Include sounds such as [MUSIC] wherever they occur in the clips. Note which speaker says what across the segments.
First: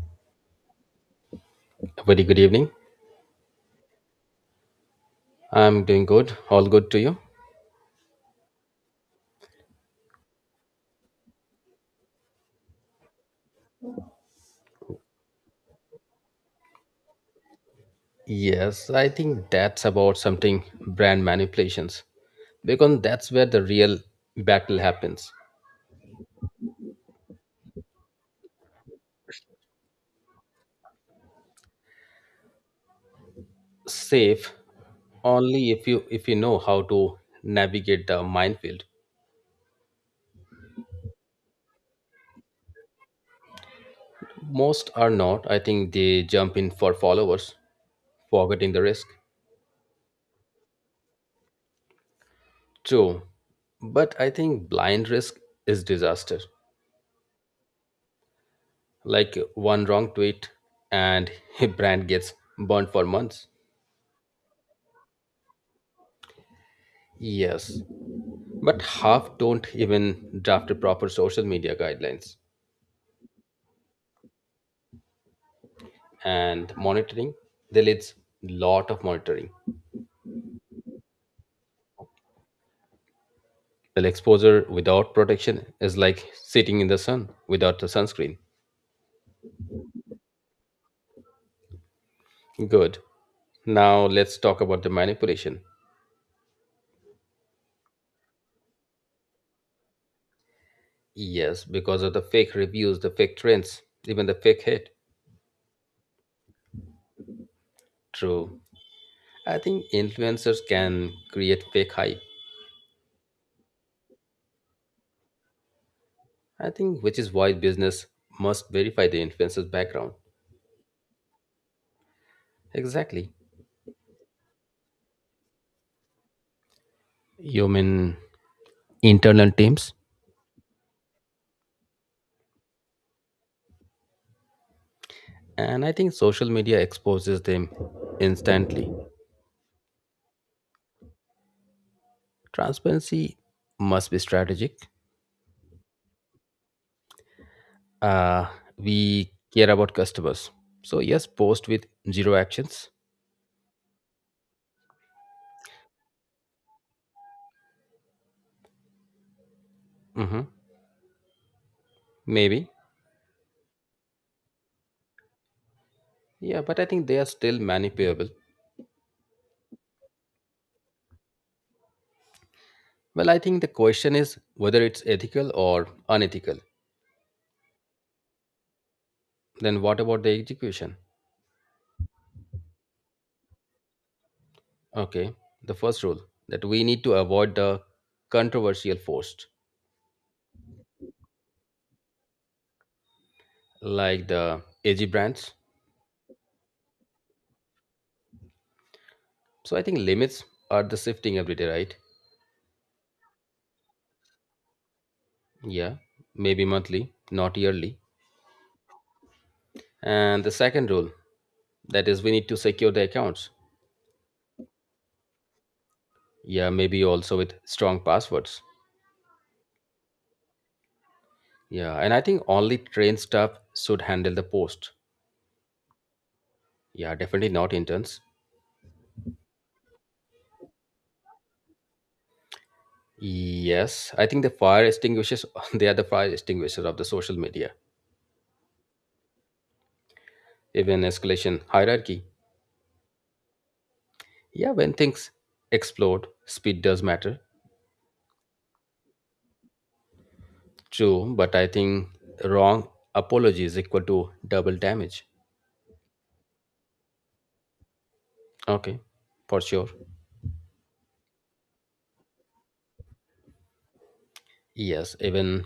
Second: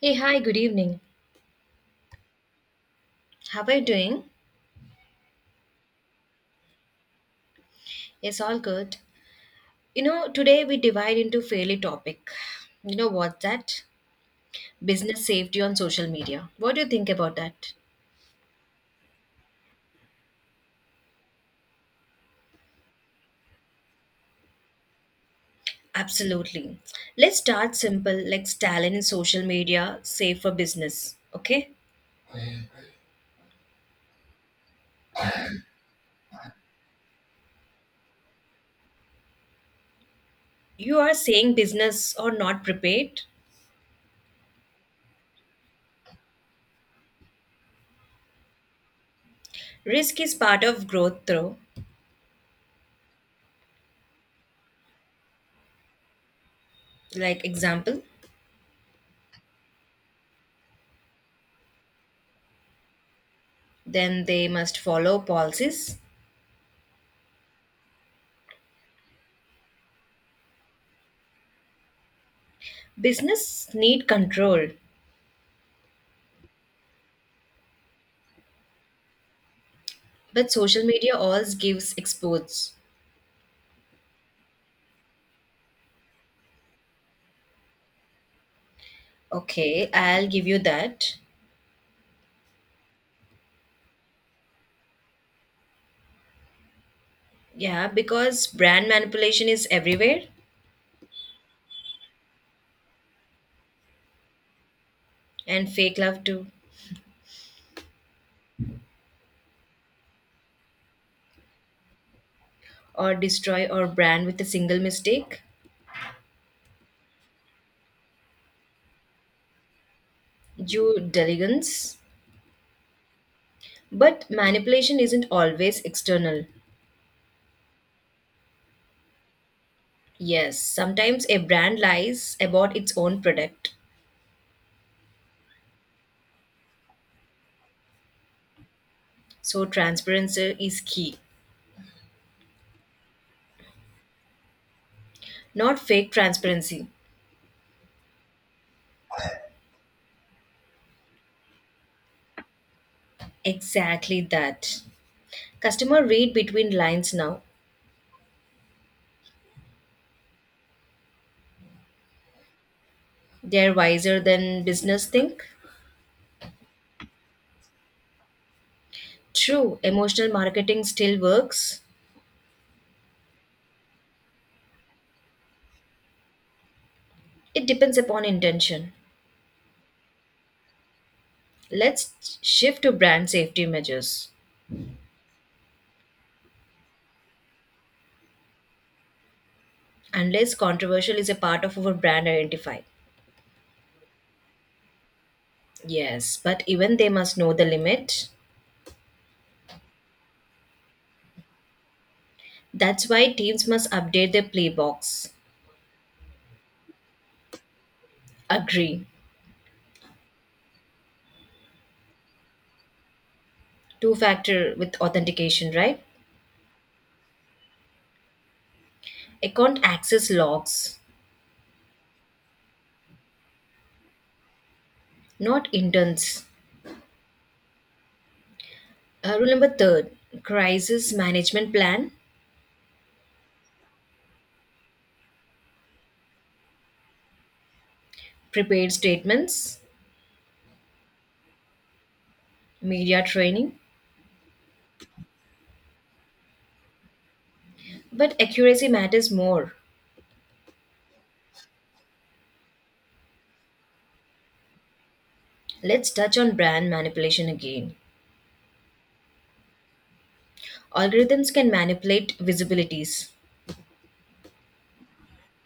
Speaker 1: Hey, hi, good evening.
Speaker 2: Very good evening.
Speaker 1: How are you doing?
Speaker 2: I'm doing good. All good to you?
Speaker 1: It's all good. You know, today we divide into fairly topic. You know what that? Business safety on social media. What do you think about that?
Speaker 2: Yes, I think that's about something brand manipulations because that's where the real battle happens.
Speaker 1: Absolutely. Let's start simple, like talent in social media, safe for business. Okay?
Speaker 2: Safe only if you know how to navigate the minefield.
Speaker 1: You are saying business or not prepared.
Speaker 2: Most are not. I think they jump in for followers, forgetting the risk.
Speaker 1: Risk is part of growth though.
Speaker 2: True, but I think blind risk is disaster.
Speaker 1: Like example,
Speaker 2: Like one wrong tweet and [LAUGHS] a brand gets burnt for months.
Speaker 1: then they must follow policies.
Speaker 2: Yes, but half don't even draft a proper social media guidelines
Speaker 1: Business need control.
Speaker 2: and monitoring. There leads lot of monitoring.
Speaker 1: But social media always gives exposures.
Speaker 2: Well, exposure without protection is like sitting in the sun without the sunscreen.
Speaker 1: Okay, I'll give you that.
Speaker 2: Good. Now let's talk about the manipulation.
Speaker 1: Yeah, because brand manipulation is everywhere
Speaker 2: Yes, because of the fake reviews, the fake trends, even the fake hate.
Speaker 1: and fake love too.
Speaker 2: True. I think influencers can create fake hype.
Speaker 1: Or destroy our brand with a single mistake.
Speaker 2: I think which is why business must verify the influencer's background.
Speaker 1: Due diligence.
Speaker 2: Exactly.
Speaker 1: But manipulation isn't always external.
Speaker 2: You mean internal teams,
Speaker 1: Yes, sometimes a brand lies about its own product.
Speaker 2: and I think social media exposes them instantly.
Speaker 1: So transparency is key.
Speaker 2: Transparency must be strategic.
Speaker 1: Not fake transparency.
Speaker 2: Uh, we care about customers. So, yes, post with zero actions.
Speaker 1: Exactly that. Customer read between lines now.
Speaker 2: Hmm. Maybe.
Speaker 1: They're wiser than business think.
Speaker 2: Yeah, but I think they are still manipulable.
Speaker 1: True, emotional marketing still works.
Speaker 2: Well, I think the question is whether it's ethical or unethical.
Speaker 1: It depends upon intention.
Speaker 2: Then, what about the execution?
Speaker 1: Let's shift to brand safety measures.
Speaker 2: Okay, the first rule that we need to avoid the controversial post
Speaker 1: Unless controversial is a part of our brand identify.
Speaker 2: like the edgy brands.
Speaker 1: Yes, but even they must know the limit.
Speaker 2: So I think limits are the shifting every day, right?
Speaker 1: That's why teams must update their playbooks.
Speaker 2: Yeah, maybe monthly, not yearly.
Speaker 1: Agree.
Speaker 2: And the second rule that is we need to secure the accounts.
Speaker 1: Two factor with authentication, right?
Speaker 2: Yeah, maybe also with strong passwords.
Speaker 1: Account access logs,
Speaker 2: Yeah, and I think only trained staff should handle the post.
Speaker 1: not intents.
Speaker 2: Yeah, definitely not interns.
Speaker 1: Rule number third crisis management plan,
Speaker 2: Yes, I think the fire extinguishers [LAUGHS] they are the fire extinguishers of the social media.
Speaker 1: prepared statements.
Speaker 2: Even escalation hierarchy.
Speaker 1: Media training,
Speaker 2: Yeah, when things explode, speed does matter.
Speaker 1: but accuracy matters more.
Speaker 2: True, but I think wrong apology is equal to double damage.
Speaker 1: Let's touch on brand manipulation again.
Speaker 2: Okay, for sure.
Speaker 1: Algorithms can manipulate visibilities,
Speaker 2: Yes, even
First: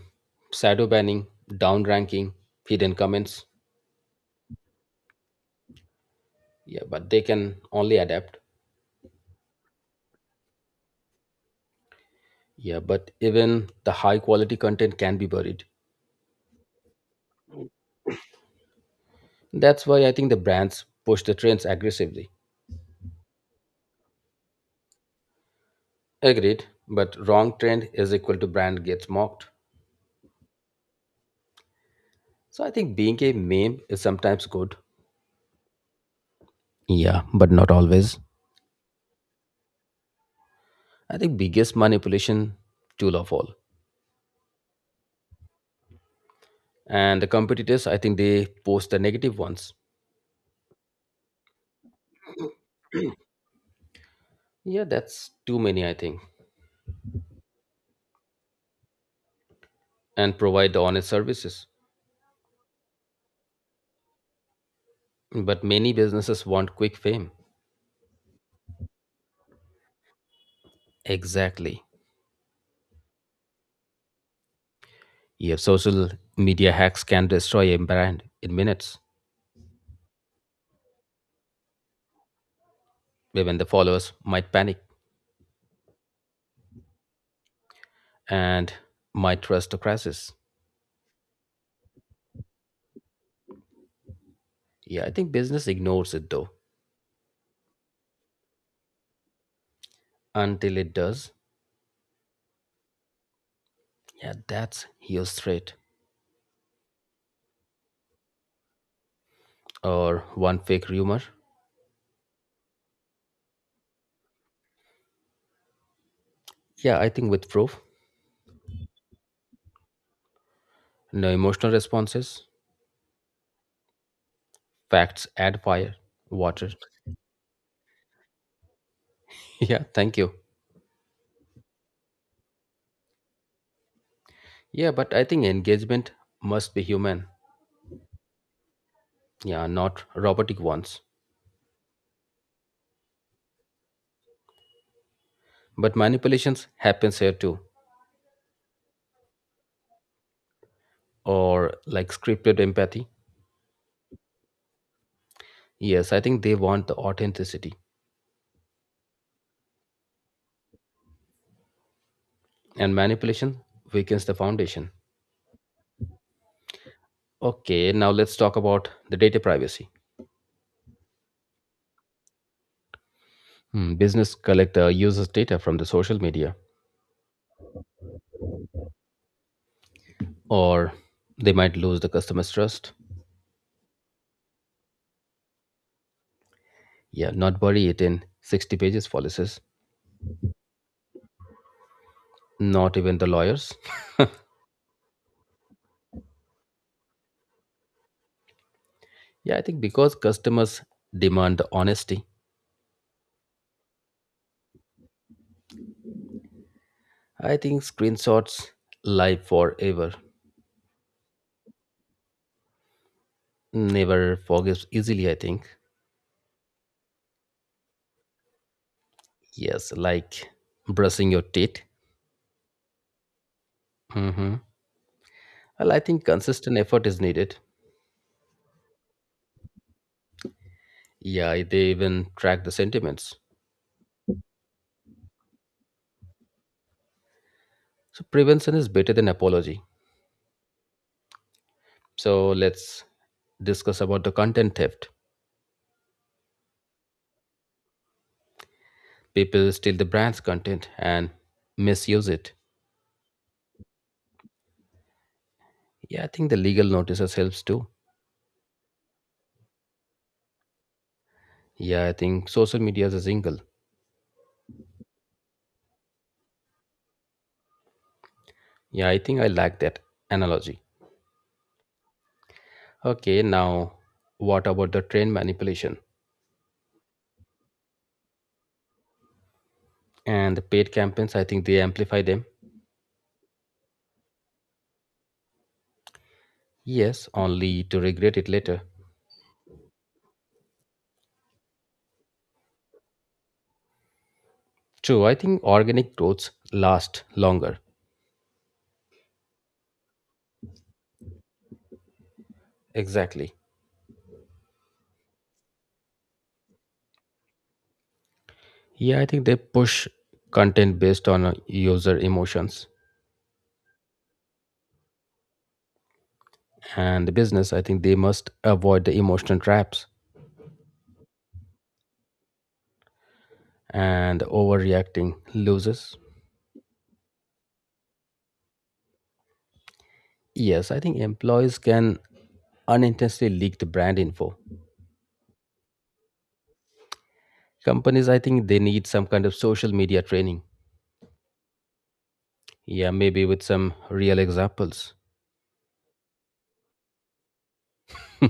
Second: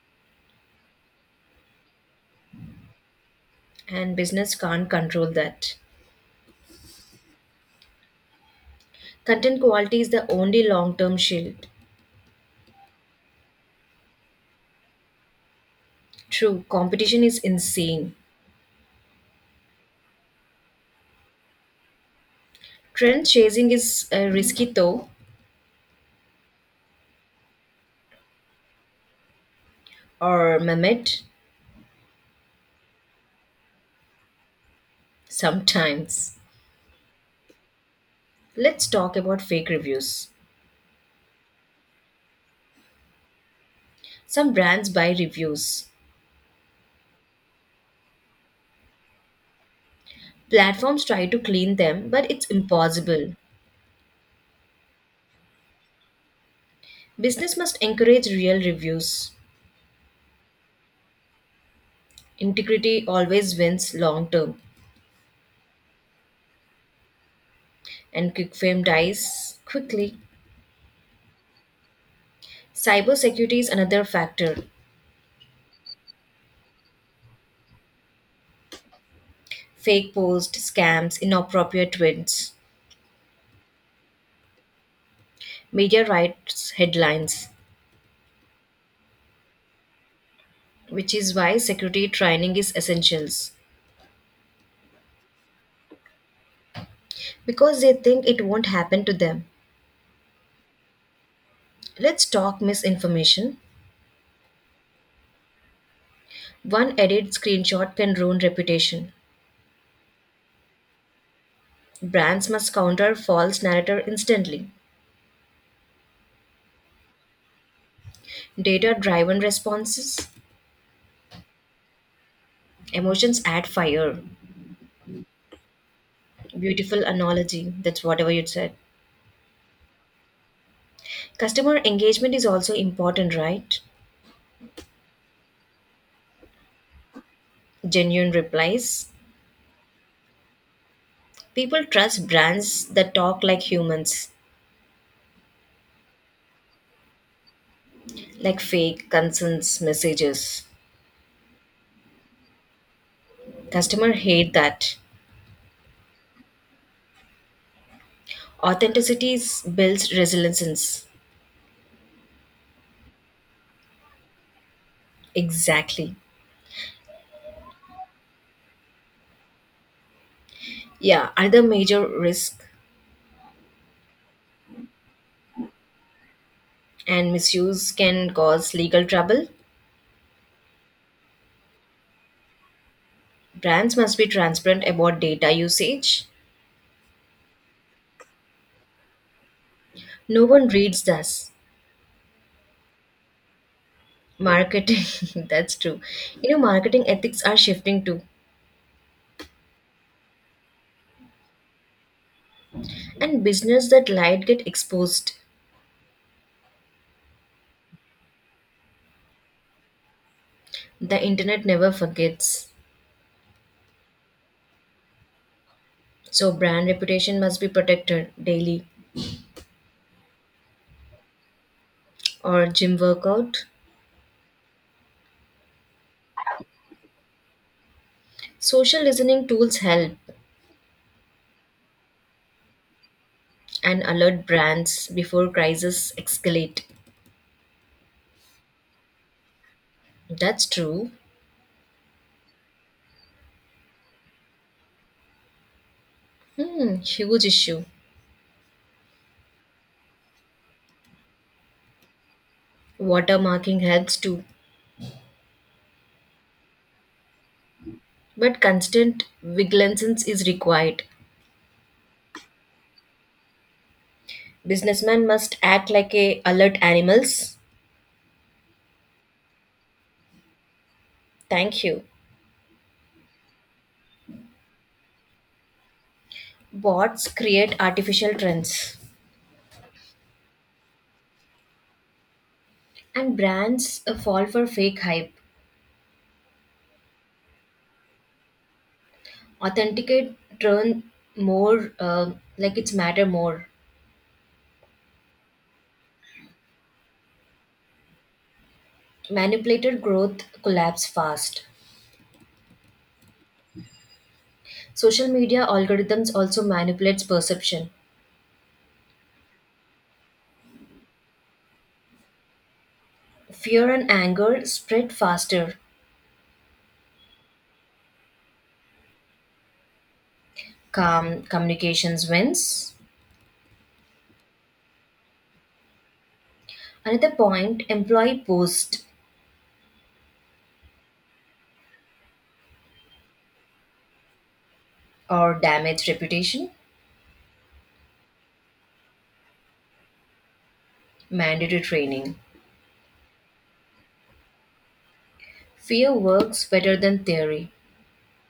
Speaker 2: shadow banning, down ranking, hidden comments.
Speaker 1: and business can't control that.
Speaker 2: Yeah, but they can only adapt.
Speaker 1: Content quality is the only long term shield.
Speaker 2: Yeah, but even the high quality content can be buried.
Speaker 1: True, competition is insane.
Speaker 2: That's why I think the brands push the trends aggressively.
Speaker 1: Trend chasing is risky though,
Speaker 2: Agreed, but wrong trend is equal to brand gets mocked.
Speaker 1: or Mehmet,
Speaker 2: So I think being a meme is sometimes good.
Speaker 1: sometimes.
Speaker 2: Yeah, but not always.
Speaker 1: Let's talk about fake reviews.
Speaker 2: I think biggest manipulation tool of all.
Speaker 1: Some brands buy reviews.
Speaker 2: And the competitors, I think they post the negative ones.
Speaker 1: Platforms try to clean them, but it's impossible.
Speaker 2: Yeah, that's too many, I think.
Speaker 1: Business must encourage real reviews.
Speaker 2: And provide the honest services.
Speaker 1: Integrity always wins long term,
Speaker 2: But many businesses want quick fame.
Speaker 1: and quick fame dies quickly.
Speaker 2: Exactly.
Speaker 1: Cybersecurity is another factor.
Speaker 2: Yeah, social media hacks can destroy a brand in minutes.
Speaker 1: Fake posts, scams, inappropriate tweets,
Speaker 2: When the followers might panic
Speaker 1: media rights headlines,
Speaker 2: and might trust the crisis.
Speaker 1: which is why security training is essentials
Speaker 2: Yeah, I think business ignores it though.
Speaker 1: because they think it won't happen to them.
Speaker 2: Until it does.
Speaker 1: Let's talk misinformation.
Speaker 2: Yeah, that's huge threat.
Speaker 1: One edited screenshot can ruin reputation.
Speaker 2: Or one fake rumor.
Speaker 1: Brands must counter false narrative instantly.
Speaker 2: Yeah, I think with proof.
Speaker 1: Data driven responses.
Speaker 2: No emotional responses.
Speaker 1: Emotions add fire.
Speaker 2: Facts add fire, water.
Speaker 1: Beautiful
Speaker 2: [LAUGHS]
Speaker 1: analogy. That's whatever you said.
Speaker 2: Yeah, thank you.
Speaker 1: Customer engagement is also important, right?
Speaker 2: Yeah, but I think engagement must be human.
Speaker 1: Genuine replies.
Speaker 2: Yeah, not robotic ones.
Speaker 1: People trust brands that talk like humans,
Speaker 2: But manipulations happens here too,
Speaker 1: like fake concerns messages.
Speaker 2: or like scripted empathy.
Speaker 1: Customer hate that.
Speaker 2: Yes, I think they want the authenticity,
Speaker 1: Builds resilience.
Speaker 2: and manipulation weakens the foundation.
Speaker 1: Exactly.
Speaker 2: Okay, now let's talk about the data privacy.
Speaker 1: Yeah, other major risk
Speaker 2: Hmm, business collector uses data from the social media,
Speaker 1: and misuse can cause legal trouble.
Speaker 2: or they might lose the customer's trust.
Speaker 1: Brands must be transparent about data usage.
Speaker 2: Yeah, not bury it in 60 pages policies.
Speaker 1: No one reads this.
Speaker 2: Not even the lawyers. [LAUGHS]
Speaker 1: Marketing, [LAUGHS] that's true. You know, marketing ethics are shifting too.
Speaker 2: Yeah, I think because customers demand honesty.
Speaker 1: And business that lied get exposed.
Speaker 2: I think screenshots live forever.
Speaker 1: The internet never forgets.
Speaker 2: Never forgives easily, I think.
Speaker 1: So brand reputation must be protected daily
Speaker 2: Yes, like brushing your teeth.
Speaker 1: or gym workout.
Speaker 2: Hmm. Well, I think consistent effort is needed.
Speaker 1: Social listening tools help
Speaker 2: Yeah, they even track the sentiments.
Speaker 1: and alert brands before crises escalate.
Speaker 2: So prevention is better than apology.
Speaker 1: That's true.
Speaker 2: So let's discuss about the content theft.
Speaker 1: Hmm, huge issue.
Speaker 2: People steal the brand's content and misuse it.
Speaker 1: Watermarking helps too,
Speaker 2: Yeah, I think the legal notices helps too.
Speaker 1: but constant vigilance is required.
Speaker 2: Yeah, I think social media is a jingle.
Speaker 1: Businessmen must act like a alert animals.
Speaker 2: Yeah, I think I like that analogy.
Speaker 1: Thank you.
Speaker 2: Okay, now what about the trend manipulation
Speaker 1: Bots create artificial trends
Speaker 2: and the paid campaigns? I think they amplify them.
Speaker 1: and brands fall for fake hype.
Speaker 2: Yes, only to regret it later.
Speaker 1: Authenticate turn more like it's matter more.
Speaker 2: True, I think organic growths last longer.
Speaker 1: Manipulated growth collapse fast.
Speaker 2: Exactly.
Speaker 1: Social media algorithms also manipulates perception.
Speaker 2: Yeah, I think they push content based on user emotions.
Speaker 1: Fear and anger spread faster.
Speaker 2: And the business, I think they must avoid the emotional traps
Speaker 1: Calm communications wins.
Speaker 2: and overreacting loses.
Speaker 1: Another point employee post
Speaker 2: Yes, I think employees can unintentionally leak the brand info.
Speaker 1: or damage reputation.
Speaker 2: Companies, I think they need some kind of social media training.
Speaker 1: Mandatory training.
Speaker 2: Yeah, maybe with some real examples.
Speaker 1: Fear works better than theory.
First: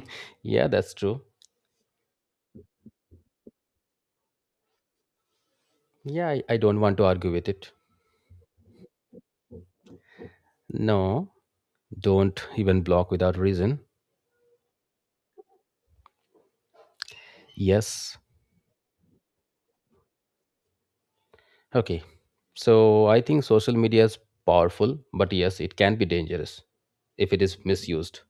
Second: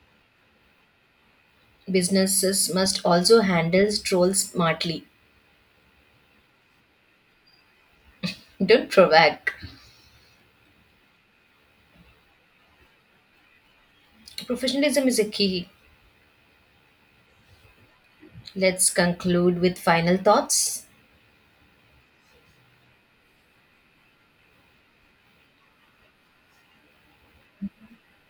Speaker 2: [LAUGHS] Yeah, that's true.
Speaker 1: Businesses must also handle trolls smartly.
Speaker 2: Yeah, I don't want to argue with it.
Speaker 1: Don't provoke.
Speaker 2: No, don't even block without reason.
Speaker 1: Professionalism is a key.
Speaker 2: Yes.
Speaker 1: Let's conclude with final thoughts.
Speaker 2: Okay. So I think social media is powerful, but yes, it can be dangerous if it is misused.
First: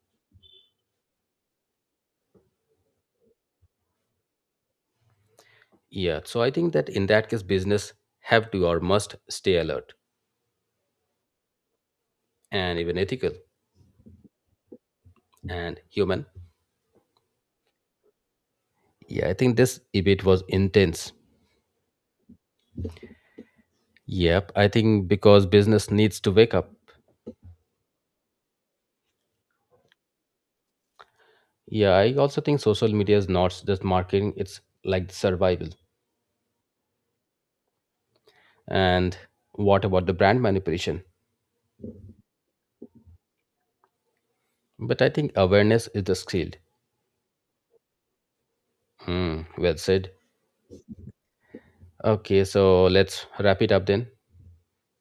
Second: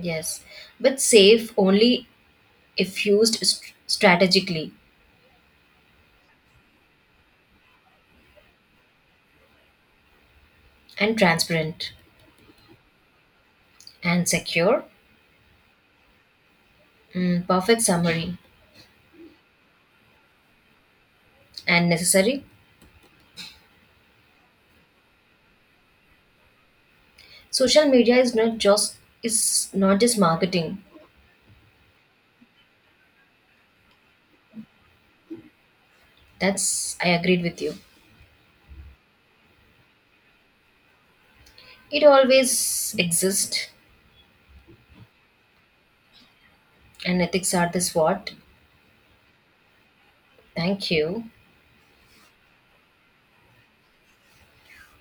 Speaker 1: Yes, but safe only if used strategically
Speaker 2: Yeah. So I think that in that case, business have to or must stay alert
Speaker 1: and transparent
Speaker 2: and even ethical
Speaker 1: and secure.
Speaker 2: and human.
Speaker 1: Mm, perfect summary
Speaker 2: Yeah, I think this debate was intense.
Speaker 1: and necessary.
Speaker 2: Yep, I think because business needs to wake up.
Speaker 1: Social media is not just marketing.
Speaker 2: Yeah, I also think social media is not just marketing, it's like survival.
Speaker 1: That's I agreed with you.
Speaker 2: And what about the brand manipulation?
Speaker 1: It always exists,
Speaker 2: But I think awareness is the skill.
Speaker 1: and ethics are this what.
Speaker 2: Hmm, well said.
Speaker 1: Thank you.
Speaker 2: Okay, so let's wrap it up then.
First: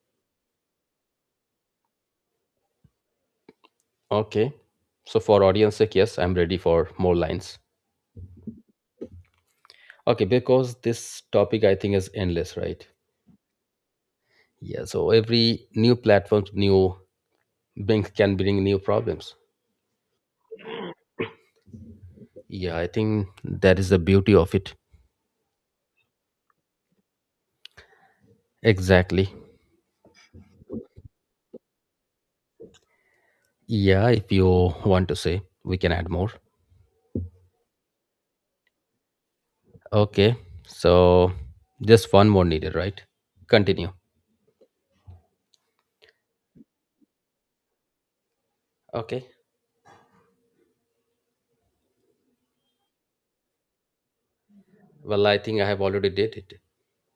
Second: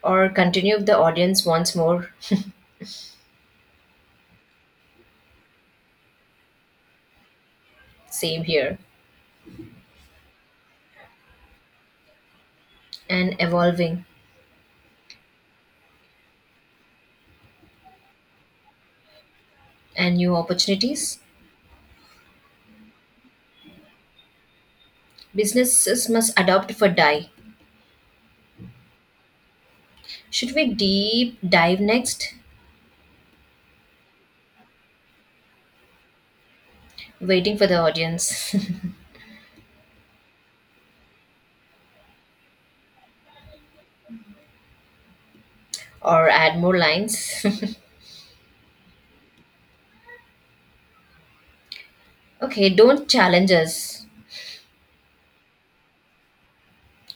Speaker 1: Or continue if the audience wants more.
Speaker 2: Okay. So for audience sake, yes, I'm ready for more lines.
Speaker 1: Same here
Speaker 2: Okay, because this topic I think is endless, right?
Speaker 1: and evolving
Speaker 2: Yeah, so every new platform, new Bing can bring new problems.
Speaker 1: and new opportunities.
Speaker 2: Yeah, I think that is the beauty of it.
Speaker 1: Businesses must adopt for die.
Speaker 2: Exactly.
Speaker 1: Should we deep dive next?
Speaker 2: Yeah, if you want to say, we can add more.
Speaker 1: Waiting for the audience. [LAUGHS]
Speaker 2: Okay, so just one more needed, right? Continue.
Speaker 1: Or add more lines.
Speaker 2: Okay.
Speaker 1: [LAUGHS] Okay, don't challenge us.
Speaker 2: Well, I think I have already did it.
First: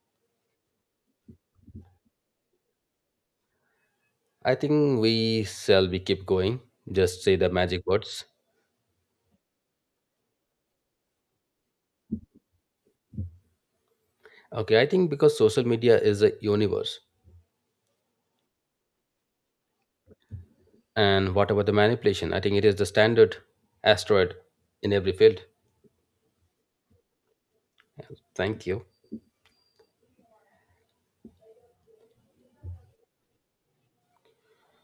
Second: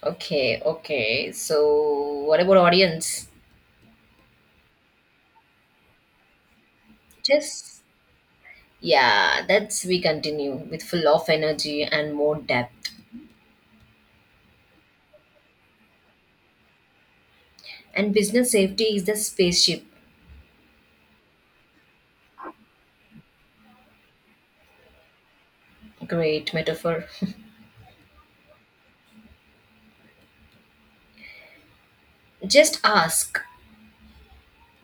Speaker 1: Okay, okay, so what about audience?
Speaker 2: I think we shall be keep going. Just say the
Speaker 1: Just
Speaker 2: magic words.
Speaker 1: yeah, that's we continue with full of energy and more depth.
Speaker 2: Okay, I think because social media is a universe,
Speaker 1: And business safety is the spaceship.
Speaker 2: and what about the manipulation? I think it is the standard asteroid in every field.
Speaker 1: Great metaphor.
Speaker 2: Thank you.
Speaker 1: Just ask.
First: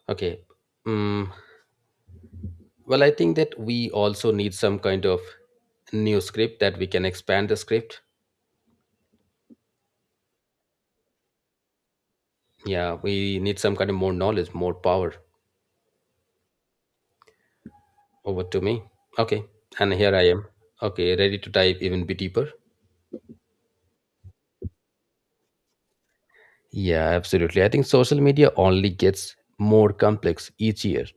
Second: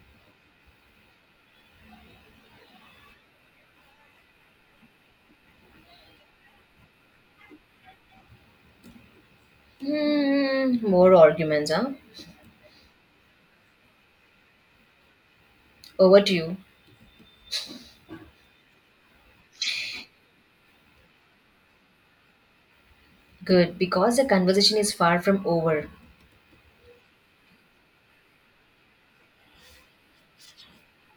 Speaker 2: Okay. Mm. Well, I think that we also need some kind of new script that we can expand the script.
Speaker 1: Hmm, more arguments, huh?
Speaker 2: Yeah, we need some kind of more knowledge, more power.
Speaker 1: Over to you.
Speaker 2: Over to me. Okay, and here I am. Okay, ready to dive even bit deeper.
Speaker 1: Good, because the conversation is far from over,
Speaker 2: Yeah, absolutely. I think social media only gets more complex each year.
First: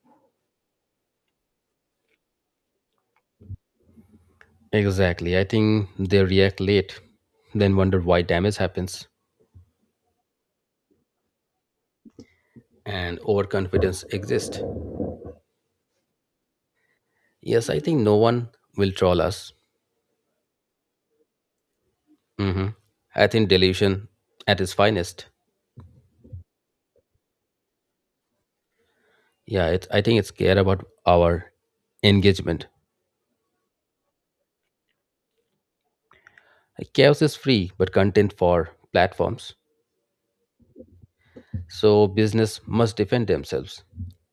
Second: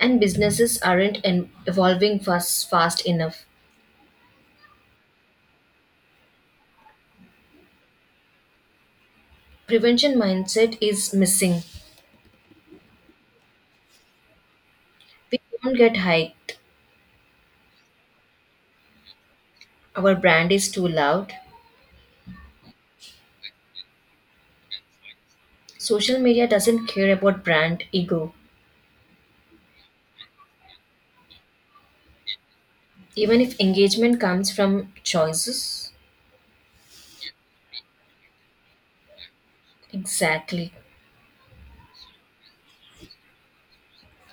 Speaker 1: and businesses aren't evolving fast enough.
Speaker 2: Exactly. I think they react late, then wonder why damage happens
Speaker 1: Prevention mindset is missing.
Speaker 2: and overconfidence exists.
Speaker 1: We don't get hyped.
Speaker 2: Yes, I think no one will troll us.
Speaker 1: Our brand is too loud.
Speaker 2: hmm I think delusion at its finest.
Speaker 1: Social media doesn't care about brand ego.
Speaker 2: Yeah, it's, I think it's care about our engagement.
Speaker 1: Even if engagement comes from choices,
Speaker 2: Like, chaos is free, but content for platforms.
Speaker 1: exactly.
Speaker 2: So business must defend themselves.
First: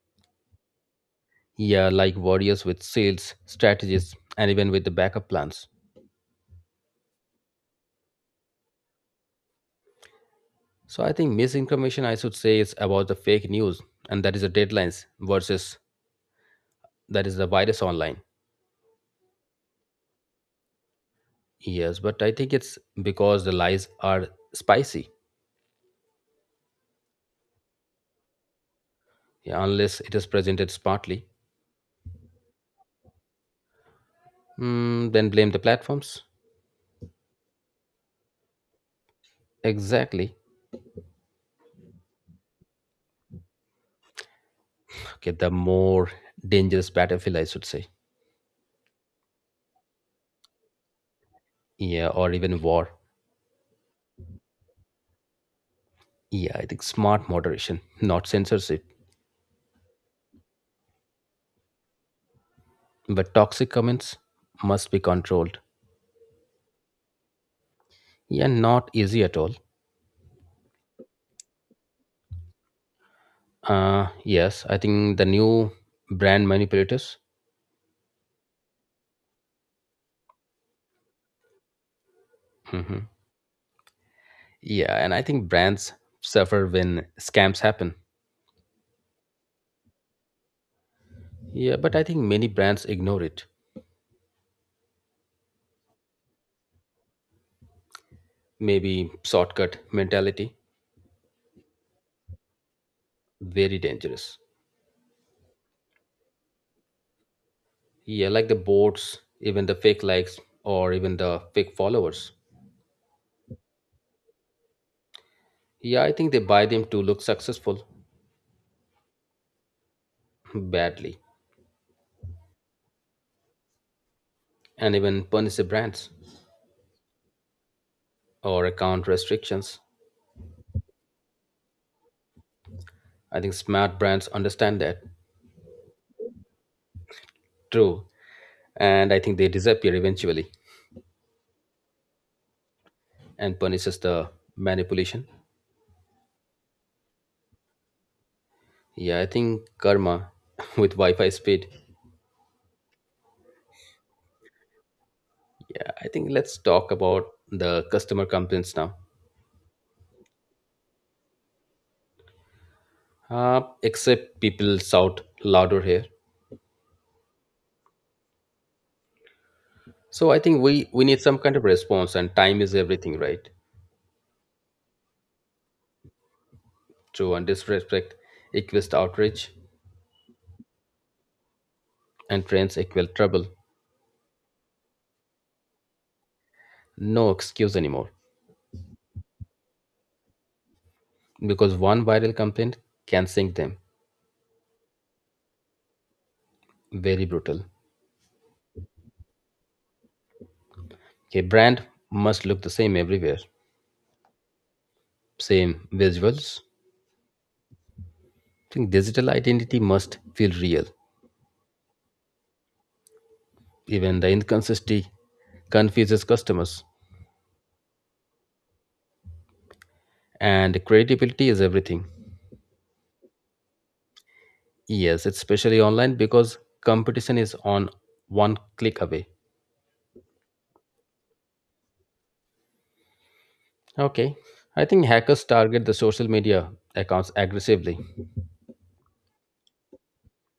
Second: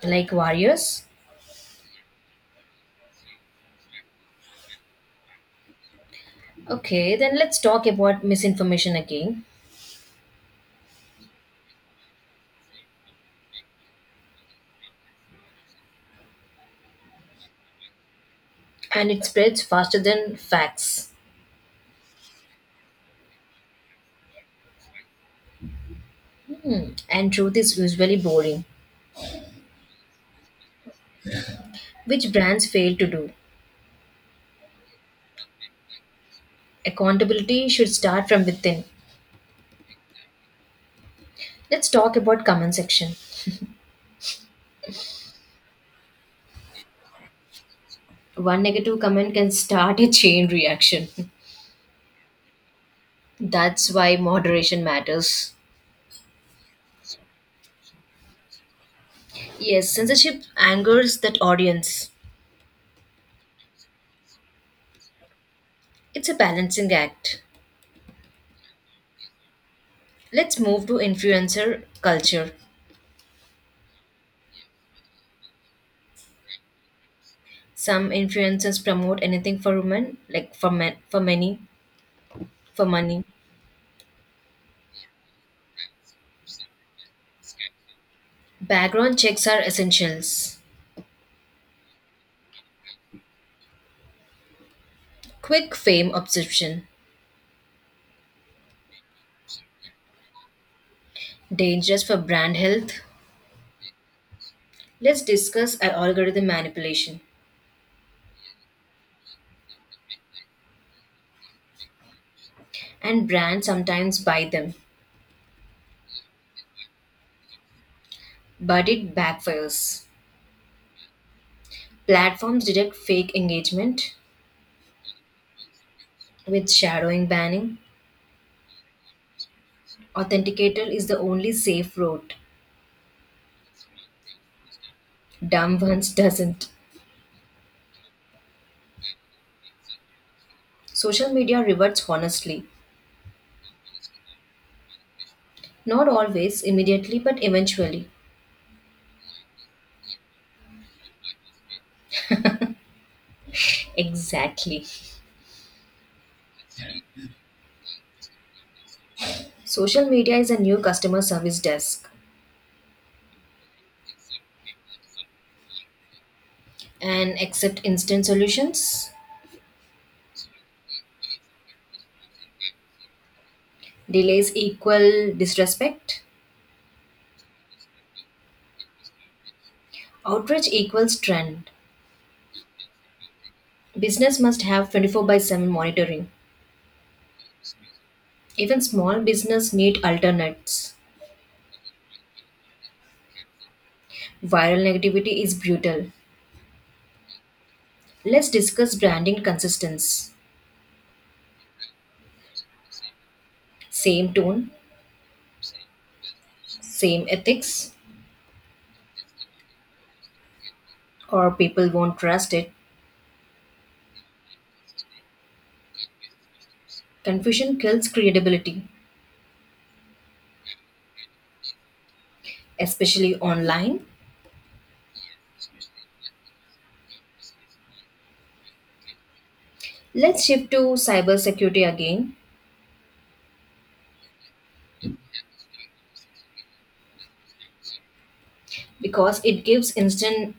Speaker 1: Like warriors?
Speaker 2: Yeah, like warriors with sales, strategies, and even with the backup plans.
Speaker 1: Okay, then let's talk about misinformation again.
Speaker 2: So I think misinformation, I should say, is about the fake news, and that is the deadlines versus that is the virus online.
Speaker 1: And it spreads faster than facts.
Speaker 2: Yes, but I think it's because the lies are spicy.
Speaker 1: And truth is usually boring,
Speaker 2: Yeah, unless it is presented smartly.
Speaker 1: which brands fail to do.
Speaker 2: Hmm, then blame the platforms.
Speaker 1: Accountability should start from within.
Speaker 2: Exactly.
Speaker 1: Let's talk about comment section.
Speaker 2: Okay, the more dangerous battlefield, I should say.
Speaker 1: One negative comment can start a chain reaction. [LAUGHS]
Speaker 2: Yeah, or even war.
Speaker 1: That's why moderation matters.
Speaker 2: Yeah, I think smart moderation, not censorship.
Speaker 1: Yes, censorship angers that audience.
Speaker 2: But toxic comments must be controlled.
Speaker 1: It's a balancing act.
Speaker 2: Yeah, not easy at all.
Speaker 1: Let's move to influencer culture.
Speaker 2: Yes, I think the new brand manipulators.
Speaker 1: Some influencers promote anything for women, like for men, for many, for
Speaker 2: Hmm.
Speaker 1: money.
Speaker 2: Yeah, and I think brands suffer when scams happen.
Speaker 1: Background checks are essentials.
Speaker 2: Yeah, but I think many brands ignore it.
Speaker 1: Quick fame obsession,
Speaker 2: Maybe shortcut mentality,
Speaker 1: dangerous for brand health.
Speaker 2: very dangerous.
Speaker 1: Let's discuss algorithm manipulation.
Speaker 2: Yeah, like the bots, even the fake likes, or even the fake followers.
Speaker 1: And brands sometimes buy them,
Speaker 2: Yeah, I think they buy them to look successful
Speaker 1: but it backfires.
Speaker 2: badly
Speaker 1: Platforms detect fake engagement
Speaker 2: and even punish the brands
Speaker 1: with shadowing banning.
Speaker 2: or account restrictions.
Speaker 1: Authenticator is the only safe route.
Speaker 2: I think smart brands understand that.
Speaker 1: Dumb ones doesn't.
Speaker 2: True. And I think they disappear eventually
Speaker 1: Social media reverts honestly.
Speaker 2: and punishes the manipulation.
Speaker 1: Not always, immediately, but eventually.
Speaker 2: Yeah, I think karma [LAUGHS] with Wi-Fi speed.
Speaker 1: Exactly.
Speaker 2: Yeah, I think let's talk about the customer complaints now.
Speaker 1: Social media is a new customer service desk.
Speaker 2: Except people shout louder here.
Speaker 1: And accept instant solutions.
Speaker 2: So I think we need some kind of response and time is everything, right?
Speaker 1: Delays equal disrespect.
Speaker 2: True, and disrespect equals outrage.
Speaker 1: Outrage equals trend.
Speaker 2: And trends equal trouble.
Speaker 1: Business must have 24/7 monitoring.
Speaker 2: No excuse anymore
Speaker 1: Even small business need alternates.
Speaker 2: because one viral complaint can sink them.
Speaker 1: Viral negativity is brutal.
Speaker 2: Very brutal.
Speaker 1: Let's discuss branding consistency.
Speaker 2: A brand must look the same everywhere,
Speaker 1: Same tone,
Speaker 2: same visuals. I
Speaker 1: same ethics,
Speaker 2: think digital identity must feel real.
Speaker 1: or people won't trust it.
Speaker 2: Even the inconsistency confuses customers,
Speaker 1: Confusion kills credibility,
Speaker 2: and creativity is everything.
Speaker 1: especially online.
Speaker 2: Yes, it's especially online because competition is on one click away.
Speaker 1: Let's shift to cybersecurity again
Speaker 2: Okay, I think hackers target the social media accounts aggressively
Speaker 1: because it gives instant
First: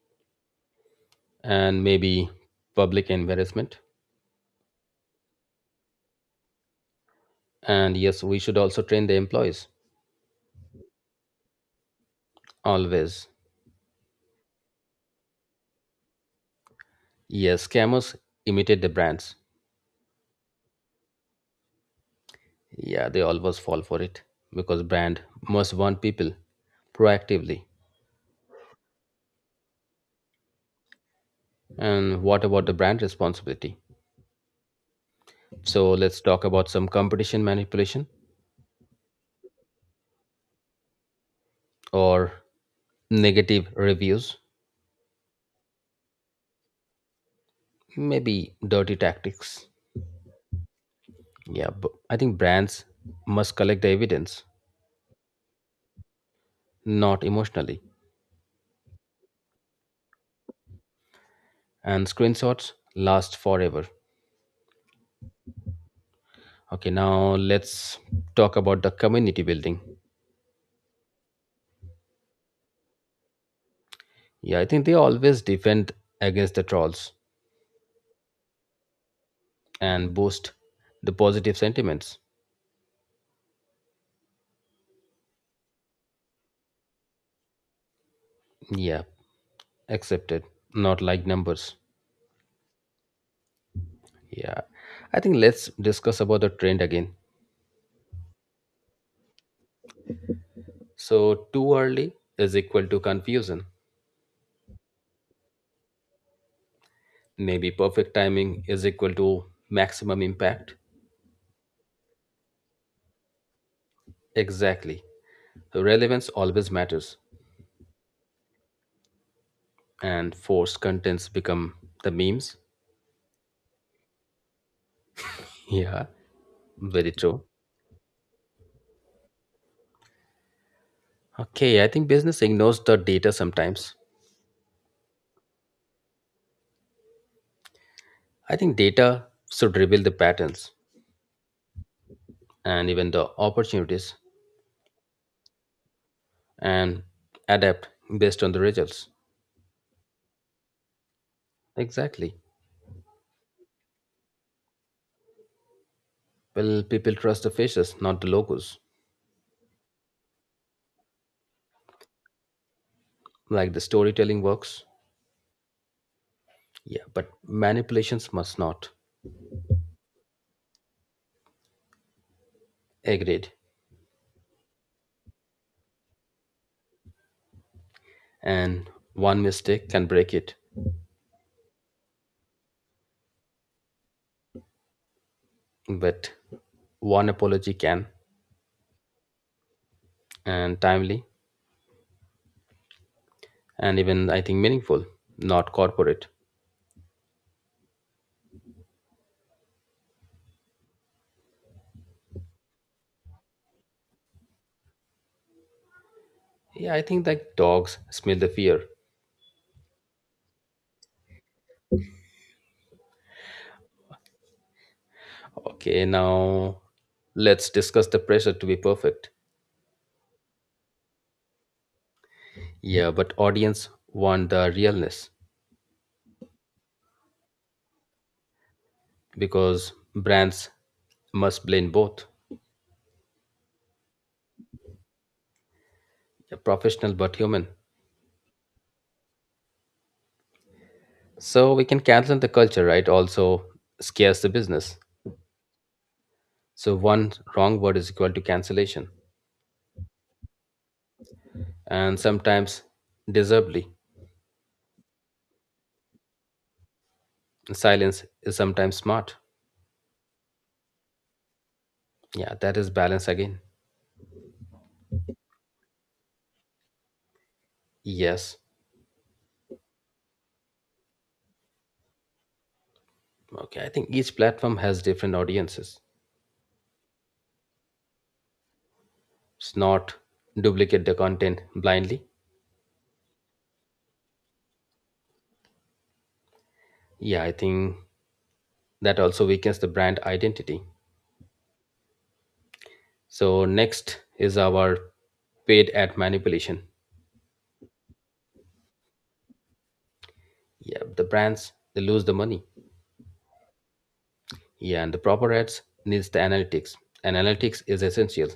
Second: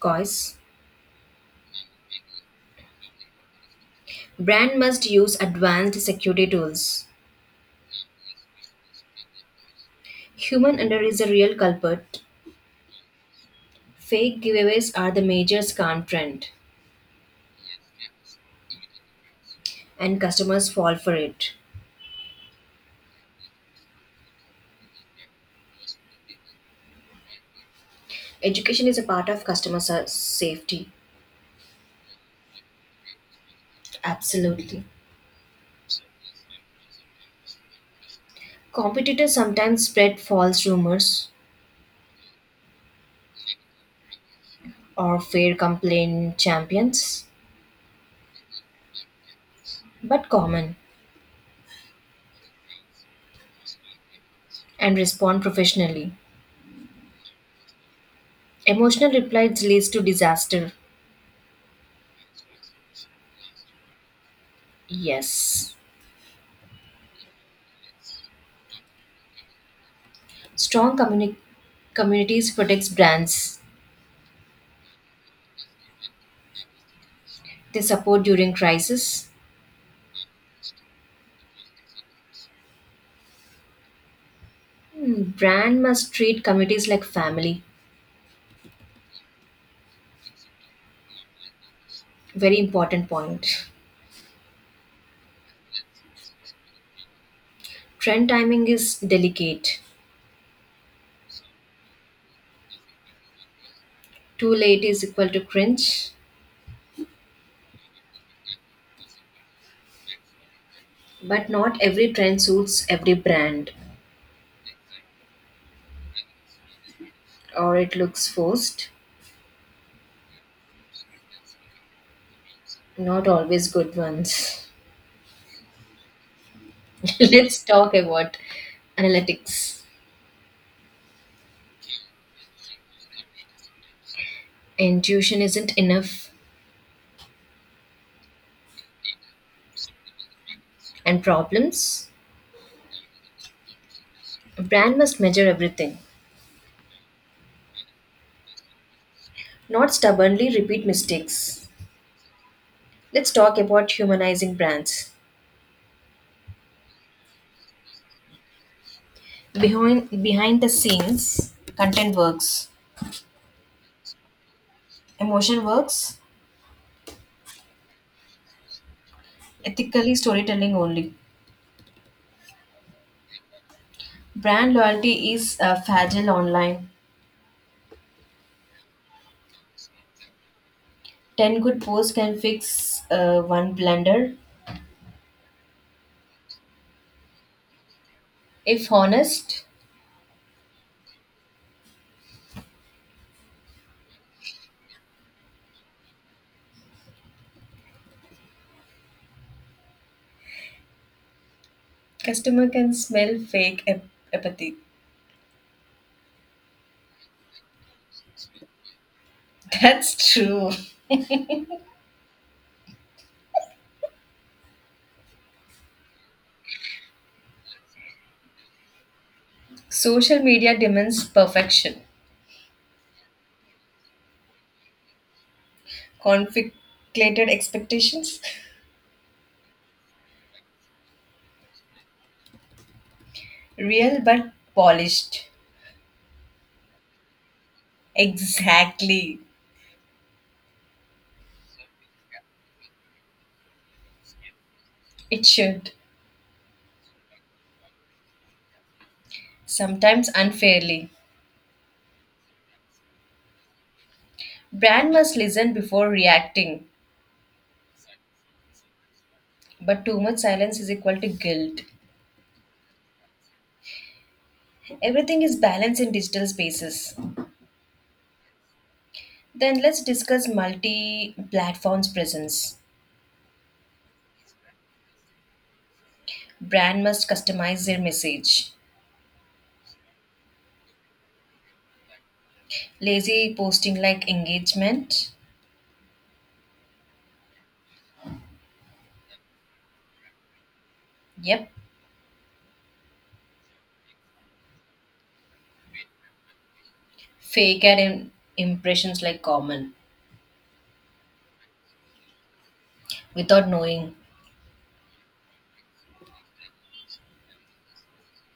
Speaker 1: coins.
Speaker 2: and maybe public embarrassment.
Speaker 1: Brand must use advanced security tools.
Speaker 2: And yes, we should also train the employees
Speaker 1: Human error is a real culprit.
Speaker 2: always.
Speaker 1: Fake giveaways are the major scam trend,
Speaker 2: Yes, scammers imitate the brands.
Speaker 1: and customers fall for it.
Speaker 2: Yeah, they always fall for it because brand must warn people proactively.
Speaker 1: Education is a part of safety.
Speaker 2: And what about the brand responsibility?
Speaker 1: Absolutely.
Speaker 2: So let's talk about some competition manipulation
Speaker 1: Competitors sometimes spread false rumors
Speaker 2: or negative reviews,
Speaker 1: or fair complaint champions,
Speaker 2: maybe dirty tactics.
Speaker 1: but common,
Speaker 2: Yeah, but I think brands must collect the evidence,
Speaker 1: and respond professionally.
Speaker 2: not emotionally.
Speaker 1: Emotional replies leads to disaster.
Speaker 2: And screenshots last forever.
Speaker 1: Yes.
Speaker 2: Okay, now let's talk about the community building.
Speaker 1: Strong communities protects brands.
Speaker 2: Yeah, I think they always defend against the trolls
Speaker 1: They support during crisis.
Speaker 2: and boost the positive sentiments.
Speaker 1: Hmm, brand must treat communities like family.
Speaker 2: Yeah, accepted, not like numbers.
Speaker 1: Very important point.
Speaker 2: Yeah, I think let's discuss about the trend again.
Speaker 1: Trend timing is delicate.
Speaker 2: So, too early is equal to confusion.
Speaker 1: Too late is equal to cringe,
Speaker 2: Maybe perfect timing is equal to maximum impact.
Speaker 1: but not every trend suits every brand
Speaker 2: Exactly. Relevance always matters,
Speaker 1: or it looks forced.
Speaker 2: and forced contents become the memes.
Speaker 1: Not always good ones.
Speaker 2: Yeah, very
Speaker 1: [LAUGHS]
Speaker 2: true.
Speaker 1: Let's talk about analytics.
Speaker 2: Okay, I think business ignores the data sometimes.
Speaker 1: Intuition isn't enough,
Speaker 2: I think data should reveal the patterns
Speaker 1: and problems.
Speaker 2: and even the opportunities
Speaker 1: A brand must measure everything,
Speaker 2: and adapt based on the results.
Speaker 1: not stubbornly repeat mistakes.
Speaker 2: Exactly.
Speaker 1: Let's talk about humanizing brands.
Speaker 2: Well, people trust the faces, not the logos.
Speaker 1: Behind the scenes, content works,
Speaker 2: Like the storytelling works.
Speaker 1: emotion works,
Speaker 2: Yeah, but manipulations must not.
Speaker 1: ethically storytelling only.
Speaker 2: Agreed.
Speaker 1: Brand loyalty is fragile online.
Speaker 2: And one mistake can break it,
Speaker 1: Ten good posts can fix one blunder.
Speaker 2: but one apology can,
Speaker 1: If honest,
Speaker 2: and timely, and even I think meaningful, not corporate.
Speaker 1: customer can smell apathy.
Speaker 2: Yeah, I think like dogs smell the fear.
Speaker 1: [LAUGHS] That's true.
Speaker 2: Okay, now let's discuss the pressure to be perfect.
Speaker 1: Social media demands perfection,
Speaker 2: Yeah, but audience want the realness
Speaker 1: conflicted expectations,
Speaker 2: because brands must blend both,
Speaker 1: real but polished.
Speaker 2: professional but human.
Speaker 1: Exactly.
Speaker 2: So we can cancel the culture, right? Also scares the business.
Speaker 1: It should,
Speaker 2: So one wrong word is equal to cancellation.
Speaker 1: sometimes unfairly.
Speaker 2: And sometimes deservedly.
Speaker 1: Brand must listen before reacting,
Speaker 2: Silence is sometimes smart.
Speaker 1: but too much silence is equal to guilt.
Speaker 2: Yeah, that is balance again.
Speaker 1: Everything is balanced in digital spaces.
Speaker 2: Yes.
Speaker 1: Then let's discuss multi platforms presence.
Speaker 2: Okay, I think each platform has different audiences.
Speaker 1: Brand must customize their message.
Speaker 2: It's not duplicate the content blindly.
Speaker 1: Lazy posting like engagement.
Speaker 2: Yeah, I think that also weakens the brand identity.
Speaker 1: Yep.
Speaker 2: So next is our paid ad manipulation.
Speaker 1: Fake ad im- impressions like common
Speaker 2: Yeah, the brands they lose the money.
Speaker 1: without knowing.
Speaker 2: Yeah, and the proper ads needs the analytics. And analytics is essential,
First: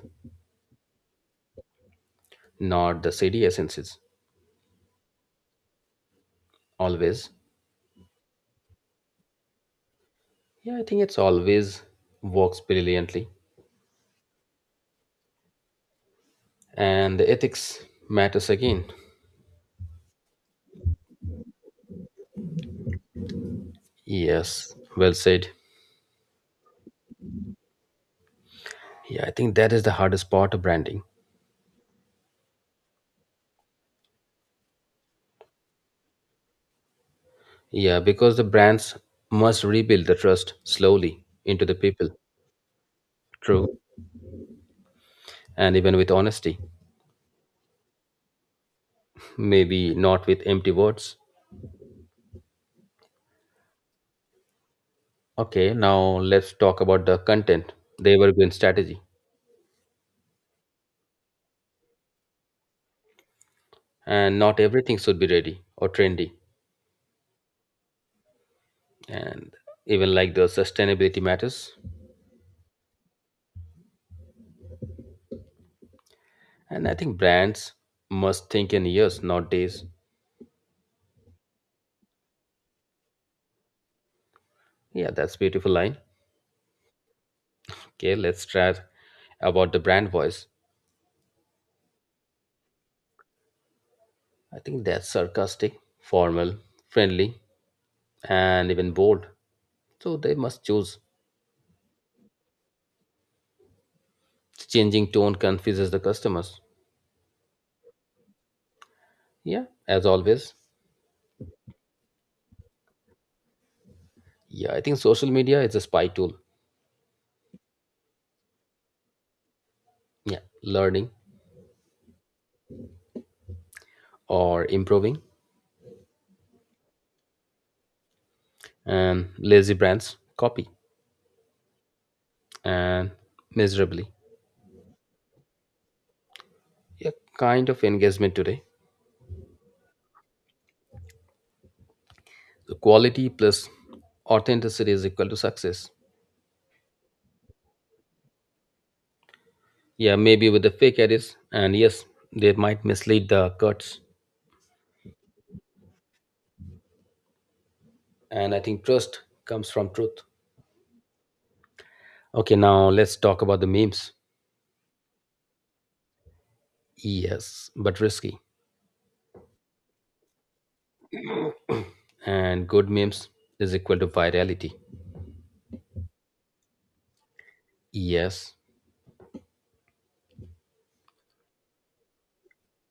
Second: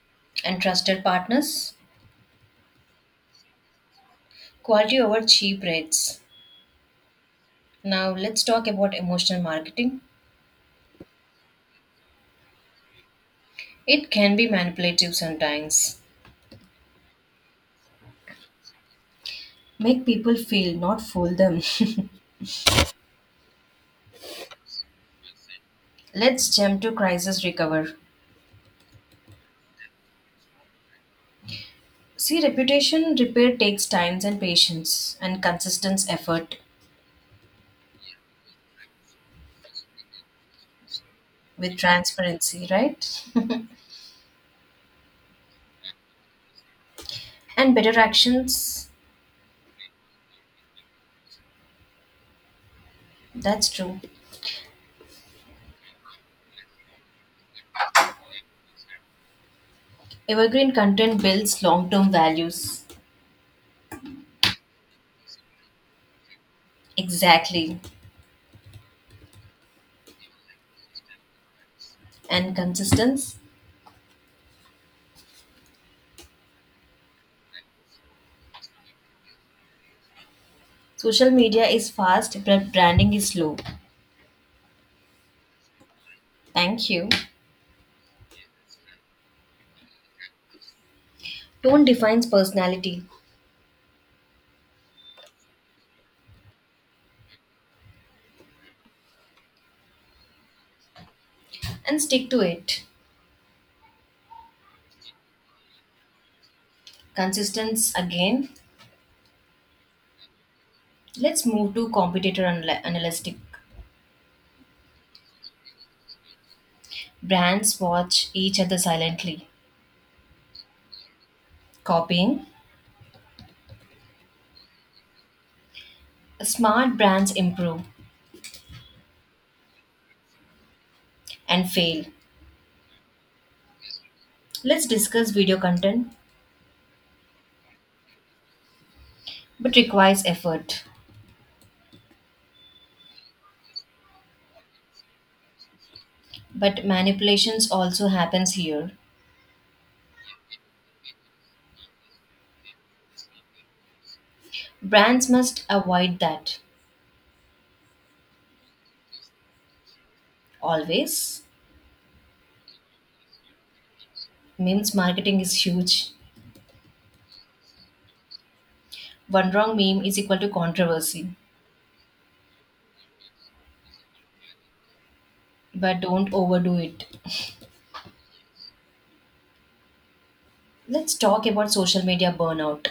Speaker 1: And trusted partners.
Speaker 2: not the CD essences.
Speaker 1: Quality over cheap rates.
Speaker 2: Always.
Speaker 1: Now let's talk about emotional marketing.
Speaker 2: Yeah, I think it's always works brilliantly.
Speaker 1: It can be manipulative sometimes.
Speaker 2: And the ethics matters again.
Speaker 1: Make people feel, not fool them. [LAUGHS]
Speaker 2: Yes, well said.
Speaker 1: Let's jump to crisis recover.
Speaker 2: Yeah, I think that is the hardest part of branding.
Speaker 1: See, reputation repair takes time and patience and consistent effort
Speaker 2: Yeah, because the brands must rebuild the trust slowly into
Speaker 1: with
Speaker 2: the people.
Speaker 1: transparency, right?
Speaker 2: True. And even with honesty,
Speaker 1: [LAUGHS] And better actions.
Speaker 2: maybe not with empty words.
Speaker 1: That's true.
Speaker 2: Okay, now let's talk about the content, the evergreen strategy.
Speaker 1: Evergreen content builds long term values.
Speaker 2: And not everything should be ready or trendy.
Speaker 1: Exactly.
Speaker 2: And even like the sustainability matters.
Speaker 1: And consistency.
Speaker 2: And I think brands must think in years, not days.
Speaker 1: Social media is fast, but branding is slow.
Speaker 2: Yeah, that's beautiful line.
Speaker 1: Thank you.
Speaker 2: Okay, let's try about the brand voice.
Speaker 1: Tone defines personality
Speaker 2: I think that's sarcastic, formal, friendly, and even bored. So they must choose.
Speaker 1: and stick to it.
Speaker 2: Changing tone confuses the customers.
Speaker 1: Consistency again.
Speaker 2: Yeah, as always.
Speaker 1: Let's move to analytic.
Speaker 2: Yeah, I think social media is a spy tool.
Speaker 1: Brands watch each other silently,
Speaker 2: Yeah, learning
Speaker 1: copying.
Speaker 2: or improving.
Speaker 1: Smart brands improve
Speaker 2: And lazy brands copy
Speaker 1: and fail.
Speaker 2: and miserably.
Speaker 1: Let's discuss video content,
Speaker 2: Yeah, kind of engagement today.
Speaker 1: but requires effort.
Speaker 2: The quality plus authenticity is equal to success.
Speaker 1: But manipulations also happens here.
Speaker 2: Yeah, maybe with the fake edits. And yes, they might mislead the cuts.
Speaker 1: Brands must avoid that
Speaker 2: And I think trust comes from truth.
Speaker 1: always.
Speaker 2: Okay, now let's talk about the memes.
Speaker 1: Memes marketing is huge.
Speaker 2: Yes, but risky.
Speaker 1: One wrong meme is equal to controversy,
Speaker 2: And good memes is equal to virality.
Speaker 1: but don't overdo it.
Speaker 2: Yes.
Speaker 1: Let's talk about social media burnout.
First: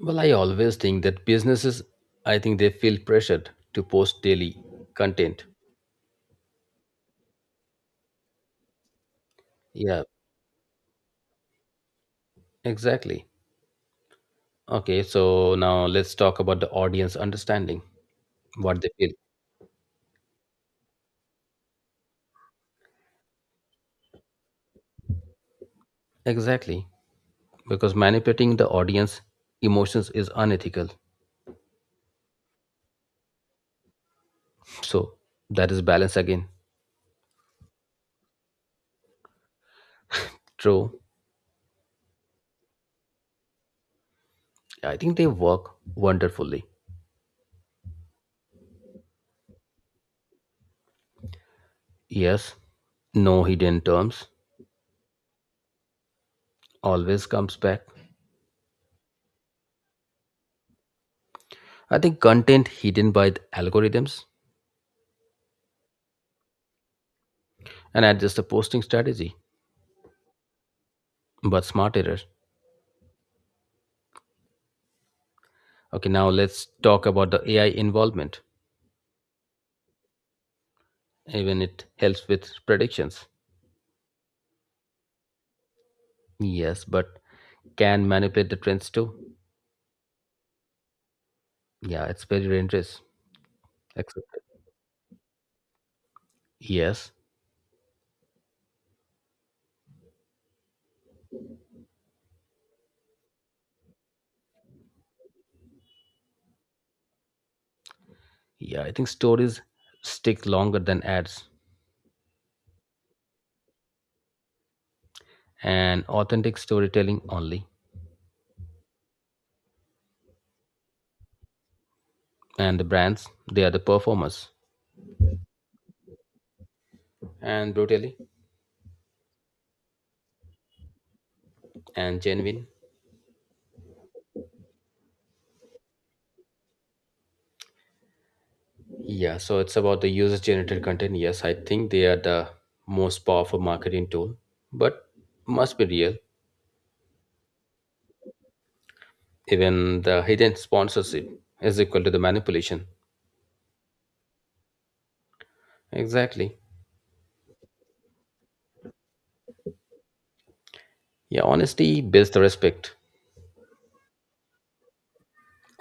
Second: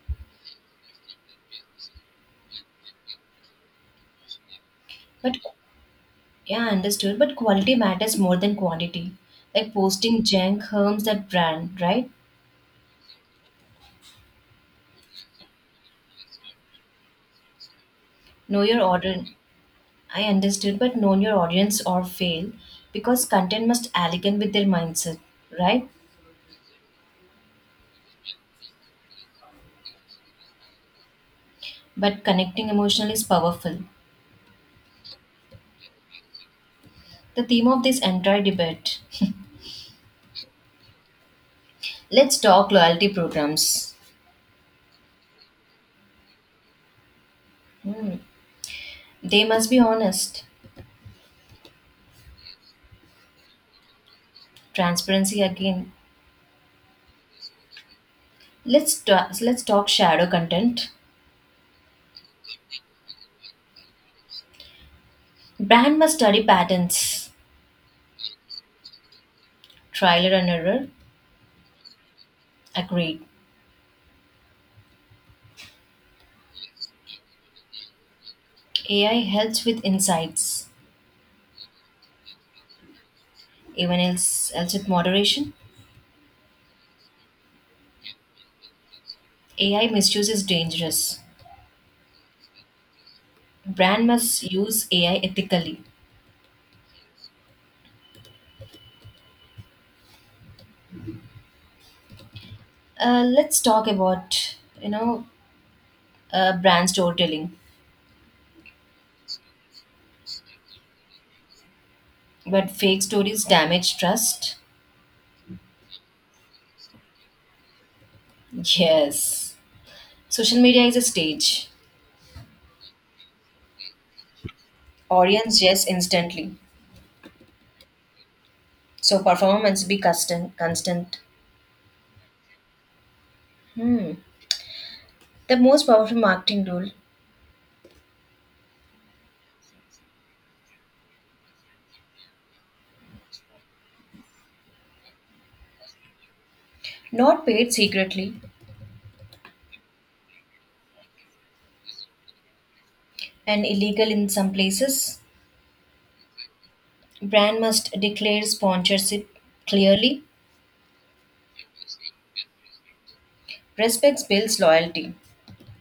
Speaker 2: Well, I always think that businesses, I think they feel pressured to post daily
Speaker 1: But
Speaker 2: content.
Speaker 1: yeah, understood. But quality matters more than quantity. Like
Speaker 2: Yeah,
Speaker 1: posting junk harms that brand, right?
Speaker 2: exactly. Okay, so now let's talk about the audience understanding
Speaker 1: Know
Speaker 2: what
Speaker 1: your
Speaker 2: they feel.
Speaker 1: audience. I understood, but know your audience or fail, because content must align with their mindset, right?
Speaker 2: Exactly. Because manipulating the audience emotions is unethical.
Speaker 1: But connecting emotionally is powerful.
Speaker 2: So that is balance again.
Speaker 1: The theme of this entire debate.
Speaker 2: True.
Speaker 1: Let's talk loyalty programs.
Speaker 2: I think they work wonderfully.
Speaker 1: Hmm. They must be honest.
Speaker 2: Yes. No hidden terms.
Speaker 1: Transparency again.
Speaker 2: Always comes back.
Speaker 1: Let's talk shadow content.
Speaker 2: I think content hidden by the algorithms
Speaker 1: Brand must study patterns.
Speaker 2: and adjust the posting strategy,
Speaker 1: Trial and error.
Speaker 2: but smarter.
Speaker 1: Agreed.
Speaker 2: Okay, now let's talk about the AI involvement.
Speaker 1: AI helps with insights,
Speaker 2: Even it helps with predictions.
Speaker 1: even else with moderation.
Speaker 2: Yes, but can manipulate the trends too.
Speaker 1: AI misuse is dangerous.
Speaker 2: Yeah, it's very dangerous.
Speaker 1: Brand
Speaker 2: Except
Speaker 1: must use AI ethically.
Speaker 2: yes,
Speaker 1: Let's talk about brand storytelling.
Speaker 2: yeah, I think stories stick longer than ads,
Speaker 1: But fake stories damage trust.
Speaker 2: and authentic storytelling only.
Speaker 1: Yes, social media is a stage.
Speaker 2: And the brands, they are the performers,
Speaker 1: Audience yes instantly.
Speaker 2: and brutally
Speaker 1: So performance be constant. Constant.
Speaker 2: and genuine.
Speaker 1: Hmm. The most powerful marketing tool,
Speaker 2: Yeah, so it's about the user generated content. Yes, I think they are the most powerful marketing tool, but must be real.
Speaker 1: not paid secretly
Speaker 2: Even the hidden sponsorship is equal to the manipulation.
Speaker 1: and illegal in some places.
Speaker 2: Exactly.
Speaker 1: Brand must declare sponsorship clearly.
Speaker 2: Yeah, honesty builds the respect,
Speaker 1: Respects builds loyalty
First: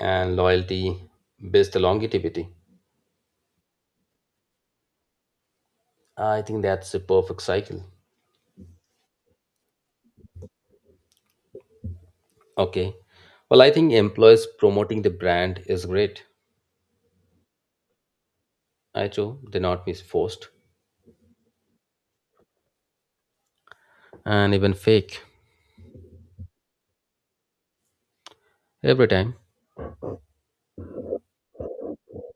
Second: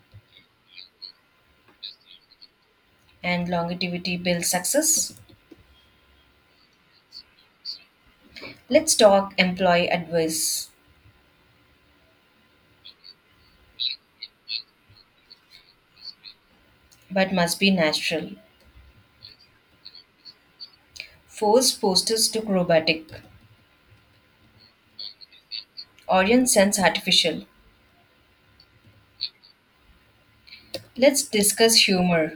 Speaker 2: and loyalty builds the longevity.
Speaker 1: and longevity builds success.
Speaker 2: I think that's a perfect cycle.
Speaker 1: Let's talk employee advice,
Speaker 2: Okay. Well, I think employees promoting the brand is great.
Speaker 1: but must be natural.
Speaker 2: I too, they're not misforced
Speaker 1: Force posters look robotic.
Speaker 2: and even fake
Speaker 1: Audience sense artificial.
Speaker 2: every time.
Speaker 1: Let's discuss humor,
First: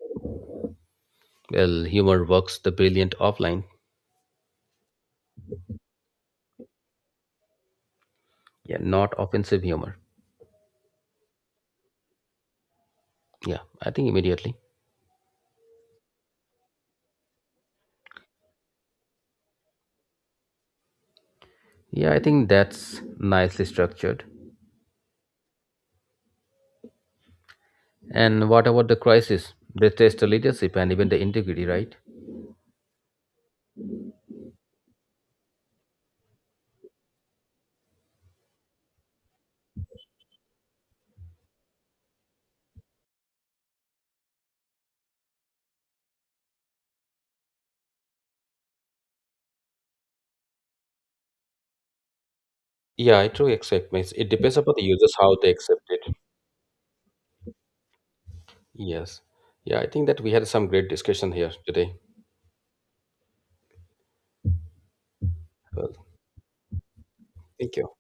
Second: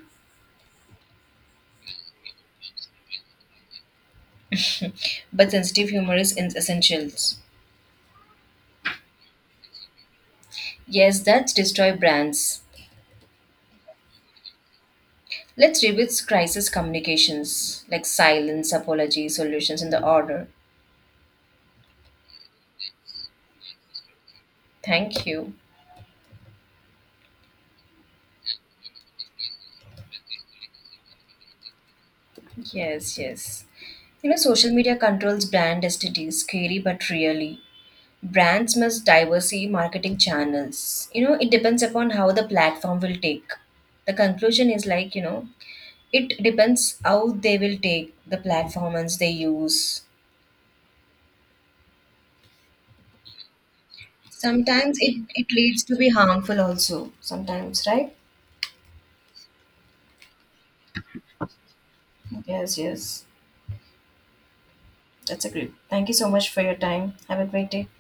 Speaker 2: Well, humor works the brilliant offline.
Speaker 1: but sensitive humor is in essentials.
Speaker 2: Yeah, not offensive humor.
Speaker 1: Yes, that's destroy brands.
Speaker 2: Yeah, I think immediately.
Speaker 1: Let's revisit crisis communications like silence, apology, solutions in the order.
Speaker 2: Yeah, I think that's nicely structured.
Speaker 1: Thank you.
Speaker 2: And what about the crisis? They test the leadership and even the integrity, right?
Speaker 1: Yes, yes. You know, social media controls brand identity, scary but really. Brands must diversify marketing channels. You know, it depends upon how the platform will take. The conclusion is like, you know, it depends how they will take the platforms they use.
Speaker 2: Yeah, I truly accept. Means it depends upon the
Speaker 1: Sometimes
Speaker 2: users
Speaker 1: it,
Speaker 2: how
Speaker 1: it
Speaker 2: they
Speaker 1: leads
Speaker 2: accept
Speaker 1: to be
Speaker 2: it.
Speaker 1: harmful also. Sometimes, right?
Speaker 2: Yes. Yeah, I think that we had some great discussion here today.
Speaker 1: Yes, yes. That's a great.
Speaker 2: Well,
Speaker 1: Thank you so much for your time. Have a great
Speaker 2: thank
Speaker 1: day.
Speaker 2: you.